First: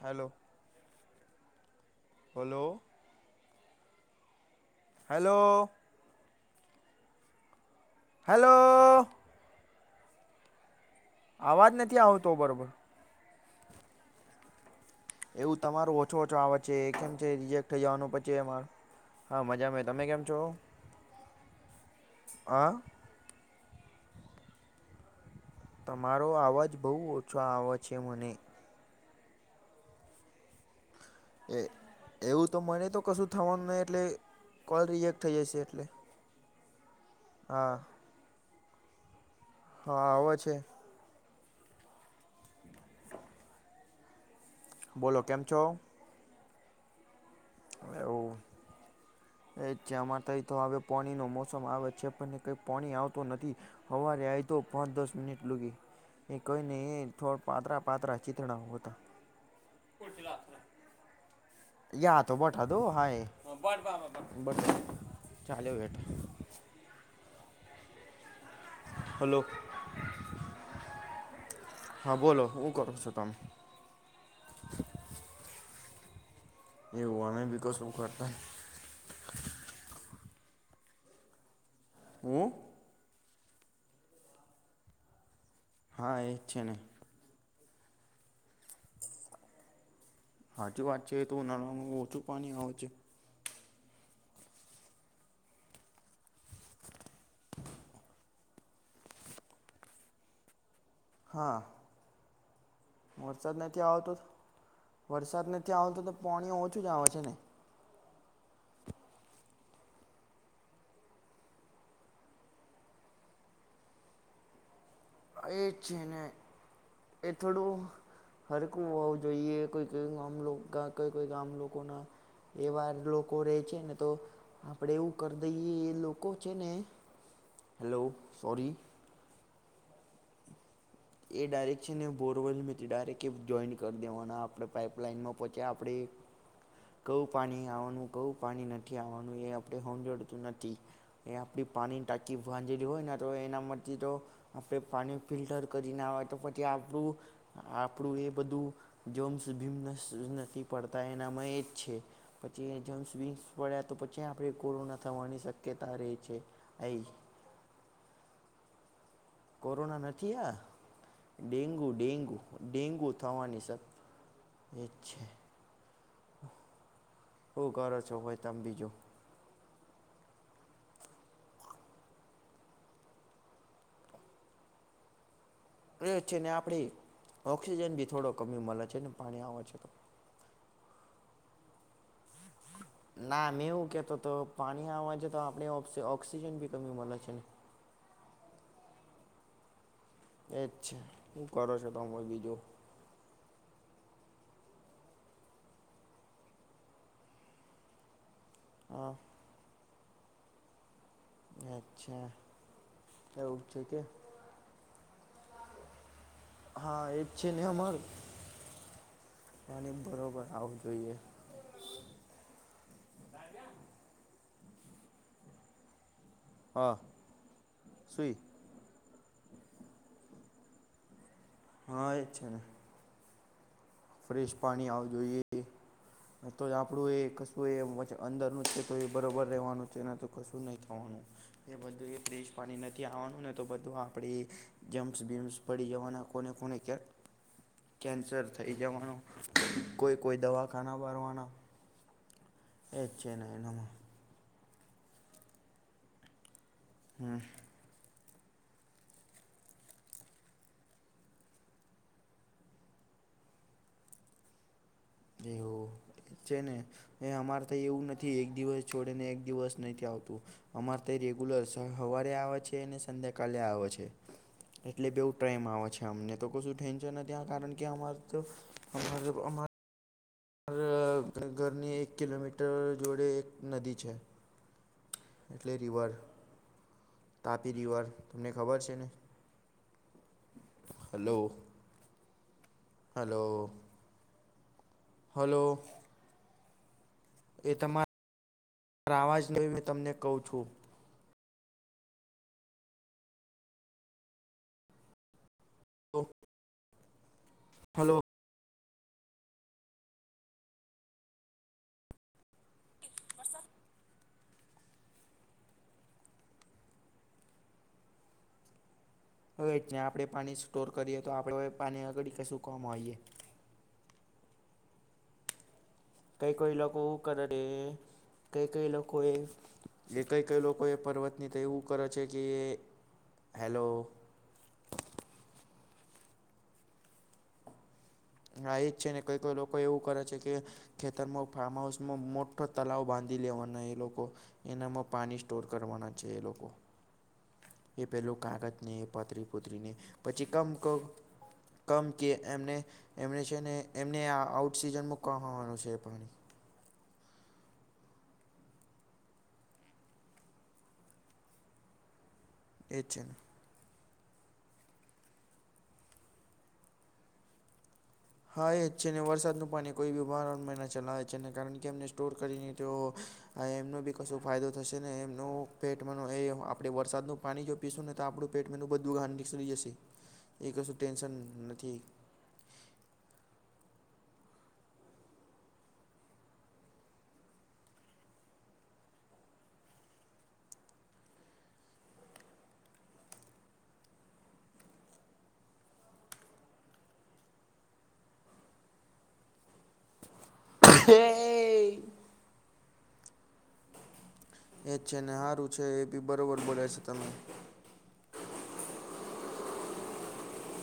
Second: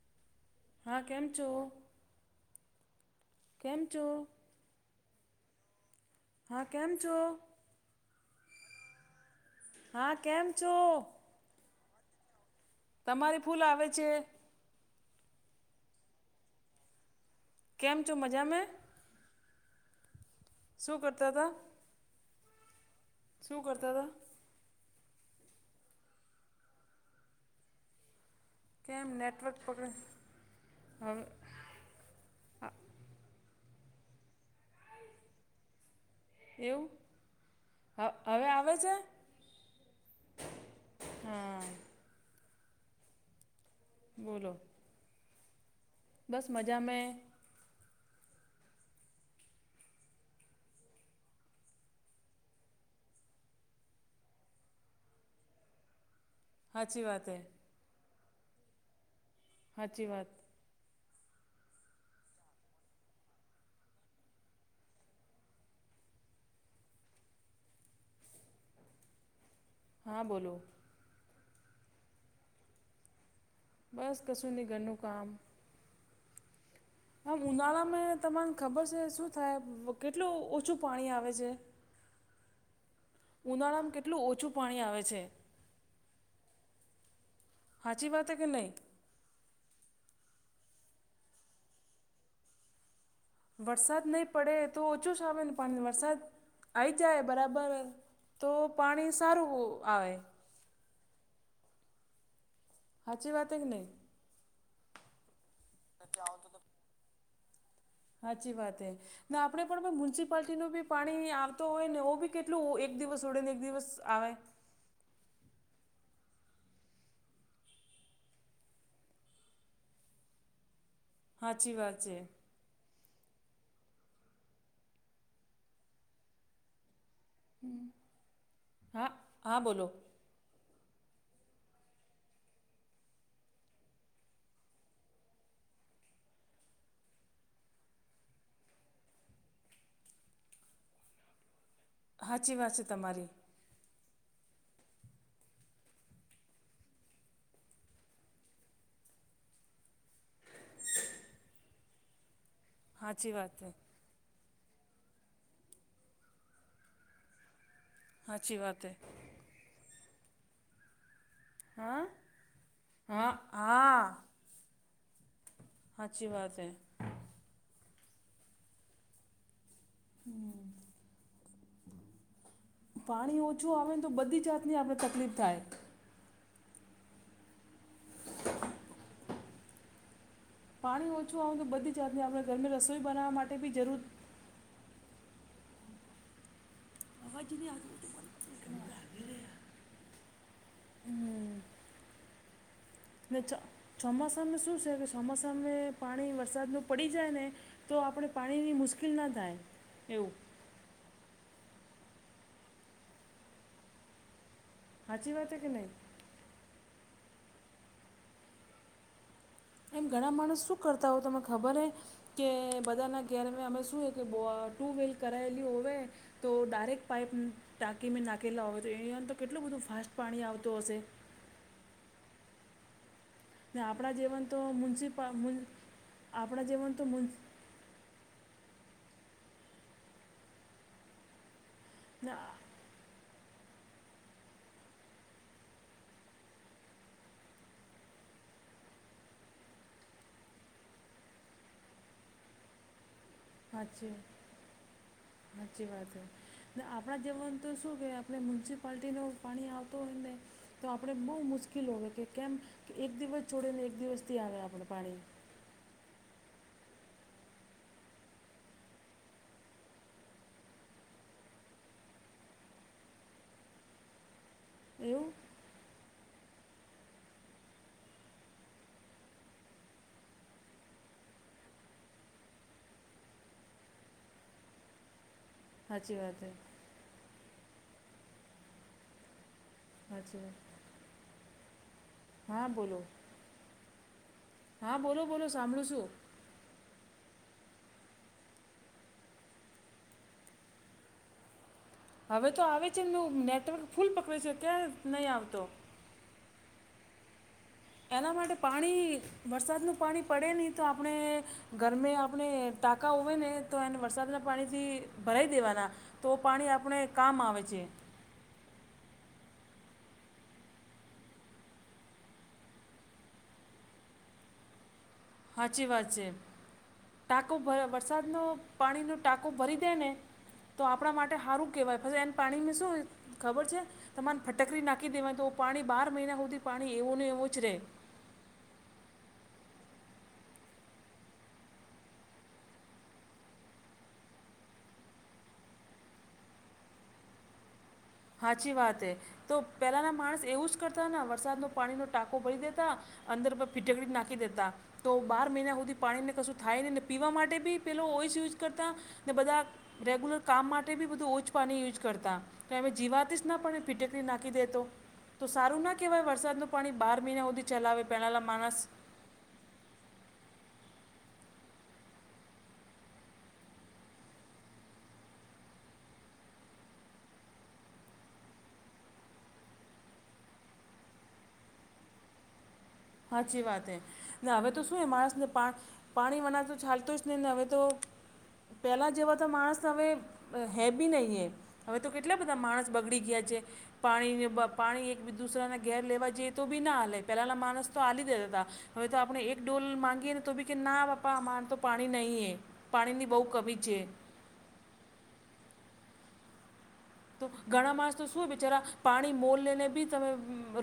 Hello હા કેમ છો હલો કેમ છો હેલો હા કેમ છો હાલો હા કેમ છો આવાજ નથી આવતો બરોબર તમારી ફૂલ આવે છે. એવું તમારોું ઓછો ઓછો આવ છે કેમ છે રિજેક્ટ થઈ કેમ જવાનું છો પછી મજામે એમાં હા મજામાં તમે કેમ છો? શું કરતાતા હા શું કરતાતા તમારો અવાજ બહુ ઓછો આવે છે મને કેમ નેટવર્ક પકડે એ એવું તો મને તો કશું થવાનું નહીં એટલે કોલ રિએેક્ટ થઈ જશે એટલે એવું હા. હ હવે આવે છે હા આવે છે. હા. બોલો. બોલો કેમ છો બસ મજા મે એવું એ જમાં ત તો હવે પાણી ન મોસમ આવે છે પણ કઈ પાણી આવતું નથી હવારે આયુ તું પાંચ દસ મિનિટ લૂગી એ કોઈ નઈ સાચી વાત હે થોડ પાતરા પાતરા ચીતણા બતા હાચી વાત. [unintelligible] હલો. હા બોલો હા બોલો હું કરો છો તમે બસ કશું નિ ઘરનું કામ એવું આમ અમે બી કશું ઉનાળામાં કરતા તમાને ખબર છે શું થાય કેટલું ઓછું પાણી આવે છે. હું ઉનાળામાં કેટલું ઓછું પાણી આવે છે. હા એ જ છે નહીં હાચી વાત કે નહીં હાચી વાત છે એ તો ઉનાળુ ઓછું પાણી આવે છે વરસાદ નહીં પડે તો ઓછો આવે ને પાણી વરસાદ આઈ જાય બરાબર તો પાણી સારું આવે હા. સાચી વાત વરસાદ હે કે નથી નહીં આવતો વરસાદ નથી આવતો તો પાણી ઓછું જ આવે છે ને હાચી વાત હૈ ના આપણેે પણ મ્યુનિસિપાલટીનું બી પાણી આવતો હોય ને એ બી કેટલું એક દિવસ ઉડે ને એક દિવસ આવે એ છેીને એ થોડું હરખું હોવું જોઈએ કોઈ કઈ [unintelligible] કઈ કોઈ ગામ સાચી વાત લોકોના છે એવાર લોકો રહેે છે ને તો આપડે એવું કરી દઈએ એ લોકો છે ને હેલો સોરી હા હા બોલો એ ડાયરેકશનને બોરવેલથી ડાયક્ટ એ જોઈન્ટ કરી દેવાના આપણે પાઈપલાઇનમાં પહોંચ્યા આપણે કવું પાણી આવવાનું કવું પાણી નથી આવવાનું એ આપણે હમજણતું નથી. એ આપણી પાણીની ટાંકી સાચી વાત છે વાંધેલી હોય ને તો તમારી એનામાંથી તો આપણે પાણી ફિલ્ટર કરી ના હોય તો પછી આપણું આપણું એ બધું જોમ્સ ભીમ નથી પડતા એનામાં એ જ છે. પછી જમ્સ સાચી વિમસ વાત છે પડ્યા તો પછી આપણે કોરોના થવાની શક્યતા રહે છે એહી હાચી વાત હે. કોરોના નથી આ ડેન્ગુ હા ડેન્ગુ ડેન્ગુ હા થવાની સ હા એ છે. હાચી વાત હે. હું કર છો હોય તમે બીજું? હમ. પાણી ઓછું આવે ને તો બધી જાતની આપડે તકલીફ થાય એ છે ને આપડી ઓક્સિજન ભી થોડો કમી મળે છે ને પાણી આવે છે તો. પાણી ઓછું આવેનું તો બધી જાતની આપણે ગરમે રસોઈ બનાવવા ના માટે મેં બી એવું જરૂર કહેતો તો પાણી આવે છે તો આપણે ઓ ઑક્સિજન બી કમી મળે છે ને. એજ છે શું કરો છો તમે બીજું. ને ચ ચોમાસાને શું છે કે ચોમાસાને પાણી વરસાદનું પડી જાય ને તો આપણે પાણીની મુશ્કેલ હા ના થાય એવું. અચ્છા એવું છે કે. હાચી વાત કે નહીં. હા એજ છે ને અમારું પાણી એમ ઘણા બરોબર માણસ આવું શું કરતા જોઈએ. હોય તમને ખબર હ કે બધાના ઘરમાં અમે શુંએ કે બ ટુ વ્હીલ કરાયેલી હોય તો હા ડાયરેક્ટ પાઈપ ટાંકી મે સુઈ નાખેલા હોય તો એહીંઆ તો કેટલું બધું ફાસ્ટ પાણી આવતું હશે. હા એ છે ને. આપડા ફ્રેશ પાણી આવું જોઈએ તો આપણા જ જીવન આપણું મુન એ તો એ અંદરનું છે તો એ બરોબર રહેવાનું છેને તો કશું નહીં ખવાનું એ બધું જે ના [unintelligible] પાણીને આવાનું ને તો બધું આપણે જમપ્સ બીમસ પડી જવાના કોને કોને કેન્સર થઈ જવાનો કોઈ કોઈ દવાખાના ભરવાના એજ છે ને. એનામાં સાચી સાચી વાત આપણા હમ જેવાનું તો શું કે અને મ્યુનિસિપેાલ્ટટીનો પાણી આવતો હોયને તો આપણે બહુ મુશ્કેલ હોય કે કેમ કે એક દિવસ છોડીને એક દિવસથી આવે આપણે પાણી. એવું છે ને. એ અમારે તો એવું નથી એક દિવસ છોડે ને એક દિવસ નથી આવતું. અમારે તે રેગ્યુલર સવારે આવે છે અને સંધ્યાકાલે આવે છે. એટલે એવું બેવુ ટાઈમ આવે છે અમને તો કશું ટેન્શન નથી કારણ કે અમા તો અમારા ઘરની એક કિલોમીટર જોડે એક નદી છે. એટલે રિવર સાચી વાત છે તાપી રિવર તમને ખબર છે ને? [unintelligible] હલો હા બોલો હલો. હા બોલો બોલો હલો સાંભળું છું. એ તમારા અવાજને તમને કહું છું. હવે તો આવે છે એવું નેટવર્ક ફૂલ પકયું છે ક્યાં નહીં આવતો? ઓ એના માટે પાણી વરસાદનું પાણી પડે નહીં તો આપણે ગરમે આપણે ટાંકા હોય ને તો એને વરસાદના પાણી થી ભરાઈ દેવાના. તો પાણી આપણે કામ આવે છે. હવે જ આપણે પાણી સ્ટોર કરીએ તો આપડે પાણી આગળ કશું કામ આવીએ. સાચી વાત છે કઈ કઈ લોકો એવું કરે ટાંકો ભર છે વરસાદનું કઈ કઈ પાણીનો લોકોએ ટાંકો ભરી દે ને એ કઈ કઈ તો લોકો એ આપણા માટે પર્વતની તો સારું એવું કેવાય કરે પછી છે એને કે પાણીમાં શું ખબર છે હેલો તમારે ફટકરી નાખી દેવાની તો પાણી બાર મહિના હુધી પાણી એવું ને એવું જ રે. હા એજ છે ને કોઈ કોઈ લોકો એવું કરે છે કે ખેતરમાં ફાર્મ હાઉસમાં મોટો તલાવ બાંધી લેવાના એ લોકો. એનામાં પાની સ્ટોર કરવાના છે એ લોકો. એ પેલું હાચી કાગજને વાત એ હે પતરી તો પુતરીને પેલાના માણસ પછી એવું કમ જ ક કરતા ના વરસાદનો કમ પાણીનો કે ટાંકો ભરી એમને દેતા. એમને અંદર છે પછ ને ફીટકડી એમને નાખી આ દેતા આઉટ તો સિઝનમાં બાર કમાવાનું મહિના છે હુધી પાણી પાણીને કશું થાય ની ને પીવા માટે બી પેલો ઓઈઝ યુઝ કરતા ને બધાં રેગુલર કામ માટે બી બધું ઓછ પાની યુઝ કરતા. તો એમે એ છે જીવાત ને જ ના પડે. ફીટકડી નાખી દેતો તો સારું ના કહેવાય વરસાદનું પાણી બાર મહિના હુધી ચલાવે પેલા લા હા માણસ એ જ છે ને વરસાદનું પાણી કોઈ બી બાર મહિના ચલાવે છે ને કારણ કે એમને સ્ટોર કરીને તો હા એમનો બી કશું ફાયદો થશે નહીં એમનો પેટ માનો એ આપડે વરસાદનું પાણી જો પીશું ને તો આપણું પેટ મેનું બધું ઘાન નીકડી જશે એ કશું ટેન્શન નથી. હાચી વાતે. ને હવે તો શું એ માણસને પા પાણી વના તો ચાલતો જ નહીં ને હવે તો પેલા જેવા તો માણસ હવે હે બી નહીં એ. હવે તો કેટલા બધાં માણસ બગડી ગયા છે. પાણીને બ પાણી એક બી દુસરાને ઘેર લેવા જઈએ તો બી ના આલે પેલાના માણસ. તો આલી દેતા તા. હવે તો આપણે એક ડોલ માંગીએ ને તો ભી કે ના બાપા અમારે તો એ પાણી નહીં એ. પાણીની બહુ કમી છે. એજ છે ને હારું છે એ બી બરોબર બોલ્યા છો તમે. તો ઘણા માણસ તો શું હે બેચારા પાણી મોલને ને બી તમે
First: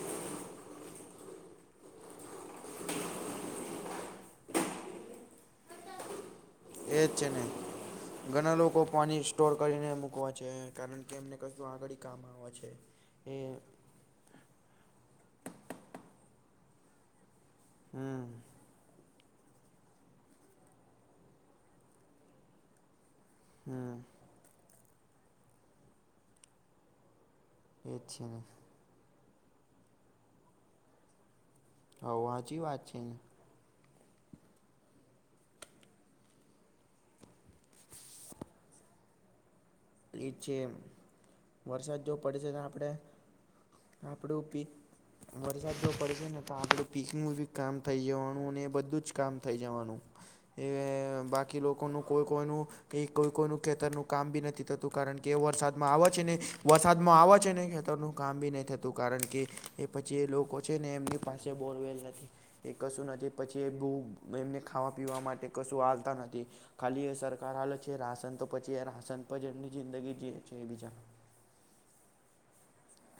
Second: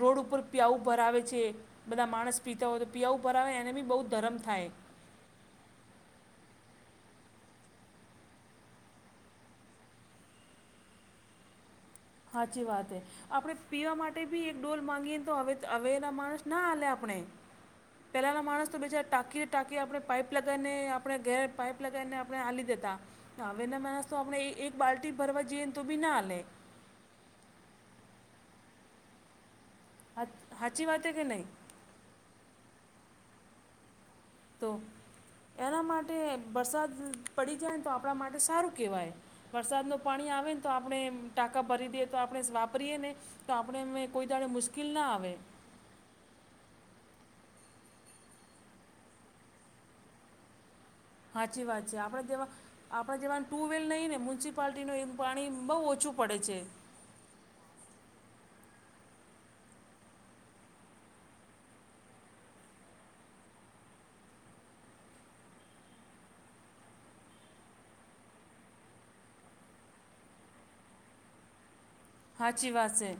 રોડ ઉપર પ્યાઉ ભરાવે છે. બધા માણસ પીતા હોય તો પીવા ઉપર આવે એને બી બહુ ધરમ થાય. એજ છે ને ઘણા લોકો પાણી સ્ટોર કરીને મુકવા છે કારણ કે એમને કશું આગળી હાચી વાત હે. આપણે પીવા માટ ટે બી એક ડોલ માંગીએ ને તો હવે હવે ના માણસ ના આલે આપને હમ પેલાના માણસ તો બેચાર ટાંકીએ ટાંકીએ આપણે પાઈપ લગાઈને આપણે ઘેર પાઇપ લગાઈને આપને આલી દેતા. હવેના હમ માણસ તો આપણે એક એક બાલ્ટી ભરવા જઈએ ને તો બી ના આલે. એજ છે ને હા હાચી વાત હે કે નહીં? હોવ હાચી વાત છે એ તો એના માટે બરસાદ પડી જાયને તો આપણા માટે સારું કહેવાય. વરસાદનો એ પાણી જ આવે છે ને તો આપણે ટાંકા ભરી વરસાદ દઈએ તો જો આપણે પડશે વાપરીએ ને તો આપણે એમ એ કોઈ આપણું દાડે પી મુશ્કીલ ના આવે. વરસાદ જો પડશે ને તો આપડું પીકનું બી કામ થઈ જવાનું અને એ બધું જ કામ થઈ જવાનું. એ બાકી સાચી વાત છે લોકોનું આપણે કોઈ જેવા કોઈનું કે આપણે કોઈ જેવાનું કોઈનું ટ્યુબવેલ ખેતરનું નહીં ને કામ બી નથી થત તું મ્યુનિસિપાલિટીનું એ કારણ કે પાણી બહુ વરસાદમાં આવે ઓછું છે ને પડે વરસાદ માં આવ છે ને ખેતરનું કામ બી નહી થતું કારણ કે એ પછી એ લોકો છે ને એમની પાસે બોરવેલ નથી. એ કશું નથી પછી એ બૂ એમને ખાવા પીવા માટે કશું આલતા નથી. ખાલી એ સરકાર આલે છે રાશન તો પછી એ રાશન પર જ એમની જિંદગી જીએ છે એ બીજા હાચી વાત સે.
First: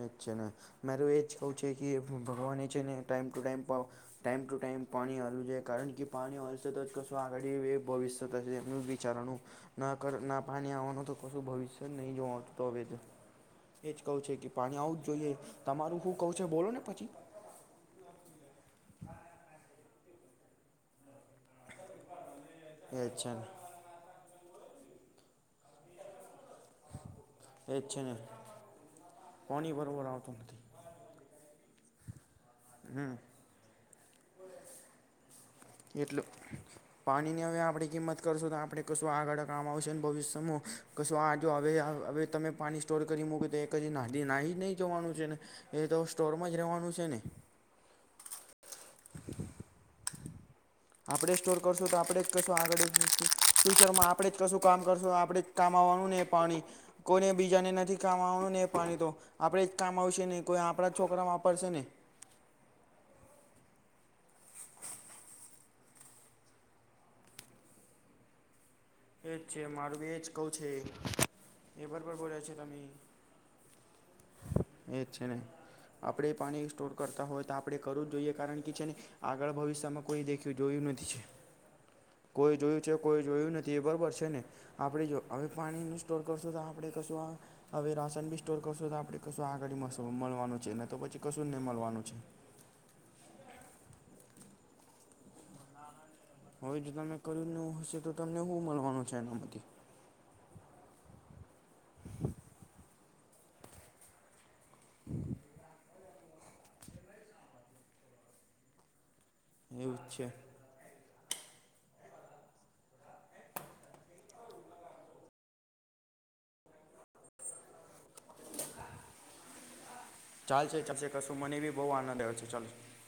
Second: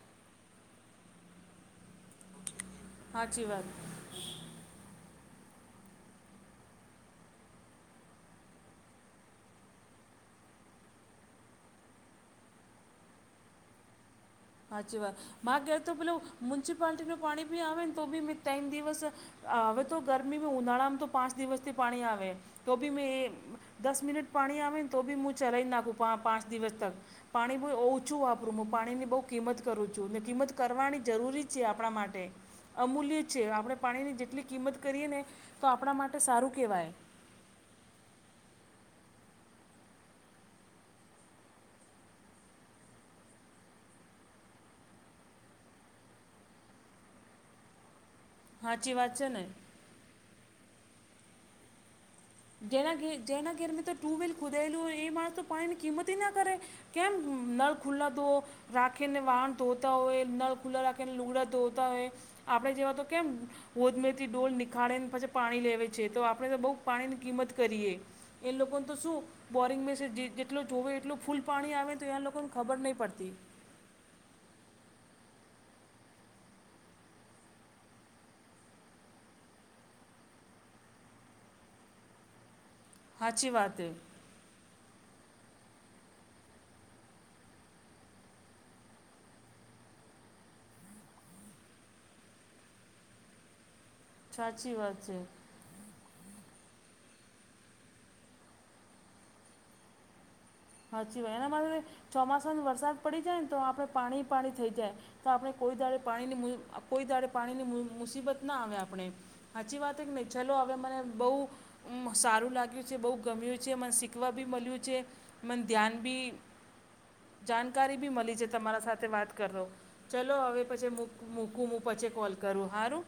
એજ છે ને મારું એ જ કઉં છે કે ભગવાન એ છે ને ટાઈમ ટુ સાચી ટાઈમ વાત પાવ ટાઈમ ટુ ટાઈમ પાણી હરવુંઈએ કારણ કે પાણી હલશે તો જ કશું આગળ એ ભવિષ્યત હશે એમનું વિચારણનું ના કર ના પાની આવવાનું તો કશું ભવિષ્ય જ નહી જોવ હવે તો એ જ કઉં છે કે પાણી હાચી આવું જ વાત જોઈએ માર ઘેર તો તમારું શું પેલું કહું છે બોલો ને પછી મ્યુનિસિપાલટીનું પાણી બી આવે ને તો બી મી તેન દિવસ અ હવે તો ગરમીમાં ઉનાળામાં તો પાંચ દિવસથી પાણી આવે. તો બી મેં જ એ છે ને દસ મિનિટ પાણી આવે ને તો બી મું ચલાઈ જ નાખું. પાંચ દિવસ તક પાણી બ એ જ છે ને ઓછું વાપરું હું પાણી ની બહુ કિંમત પાણી કરું બરોબર છું ને આવતું કિંમત નથી કરવાની જરૂરી છે આપણા માટે અમૂલ્ય છે આપણે પાણીની જેટલી કિંમત કરીએ ને તો આપણા માટે એટલેું સારું કહેવાય પાણીની હવે આપણે કિંમત કરશું તો આપણે કશું આગળ કામ આવશે ને ભવિષ્યમાં કશું આ જો હવે હવે તમે પાણી સ્ટોર કરી મૂકી તો એક હછ નાદી નાહી જ નહીં જવાનું છે ને એ તો સ્ટોરમાં જ રવાનું છે ને હાચી વાત છે નહી આપણે સ્ટોર કરશું તો આપણે જેના ઘે જેના ઘેર મેં તો આરમાં આપણેે ટ્યુબવેલ જ કશું કામ ખોદાયેલું હોય એ કરશું માણસ તો આપણેે જ કામ પાણીની કિંમત આવવાનું ને ના કરે પાણી કેમ કોઈને બીજાને નળ નથી ખુલ્લા ધો કામવાનું ને પાણી તો રાખીને વાહણ આપણેે જ ધોતા કામ આવશે હોય નહી નળ કોઈ ખુલ્લા આપણા રાખીને છોકરા લુગડા વાપરશે ને ધોતા હોય આપણે જેવા તો કેમ ગોદમેરથી ડઢોલ નિખાળેને પછી પાણી લેએ છે તો આપણે તો બહુ પાણી કિંમત કરીએ એ લોકોને તો શું એ જ છે બોરિંગ મારું મેસે બી એ જ જે કહું જેટલો છે જોવે એટલ ફૂલ પાણી એ આવે તો બરાબર એ્યાં બોલ્યા લોકોને છે ખબર તમે નહીં પડતી [inaudible] એ જ છે ને આપણે પાણી સ્ટોર કરતા હોય તો આપણે કરવું જ જોઈએ કારણ કે છે ને આગળ ભવિષ્યમાં કોઈ દેખ્યું જોયું નથી છે. [inaudible] કોઈ જોયું છે કોઈ સાચી જોયું નથી વાત છે શે ને આપણે જો હવે પાણીનો સ્ટોર કરશું તો આપણે કશું આ હવે રાશન બી સ્ટોર કરશો તો આપે કશું આગળ મળવાનું છે તો પછી કશું નહી મળવાનું છે સાચી વાત છે હવે જો તમે કર્યું હશે તો તમને શું મળવાનું છે એનામાંથી હચીવાય એના મારે ચોમાસાની વરસાદ પડી જાય ને તો આપણે પાણી પાણી થઈ જાય તો આપણે કોઈ દાડે પાણીની કોઈ દાડે પાણીની મુસીબત ના આવે આપણે સાચી વાત એવું કે જ છે નહી ચલો હવે મને બહુ સારું લાગ્યું છે બહુ ગમ્યું છે મને શીખવા બી મળ્યું છે મને ધ્યાન બી જાણકારી બી મળી છે તમારા સાથે વાત કરો ચલો હવે ચાલશે પછીક ચાલશે કશું મને મૂકું બી હું બહુ આનંદ પછી કોલ આવ્યો છે ચાલો કરું સારું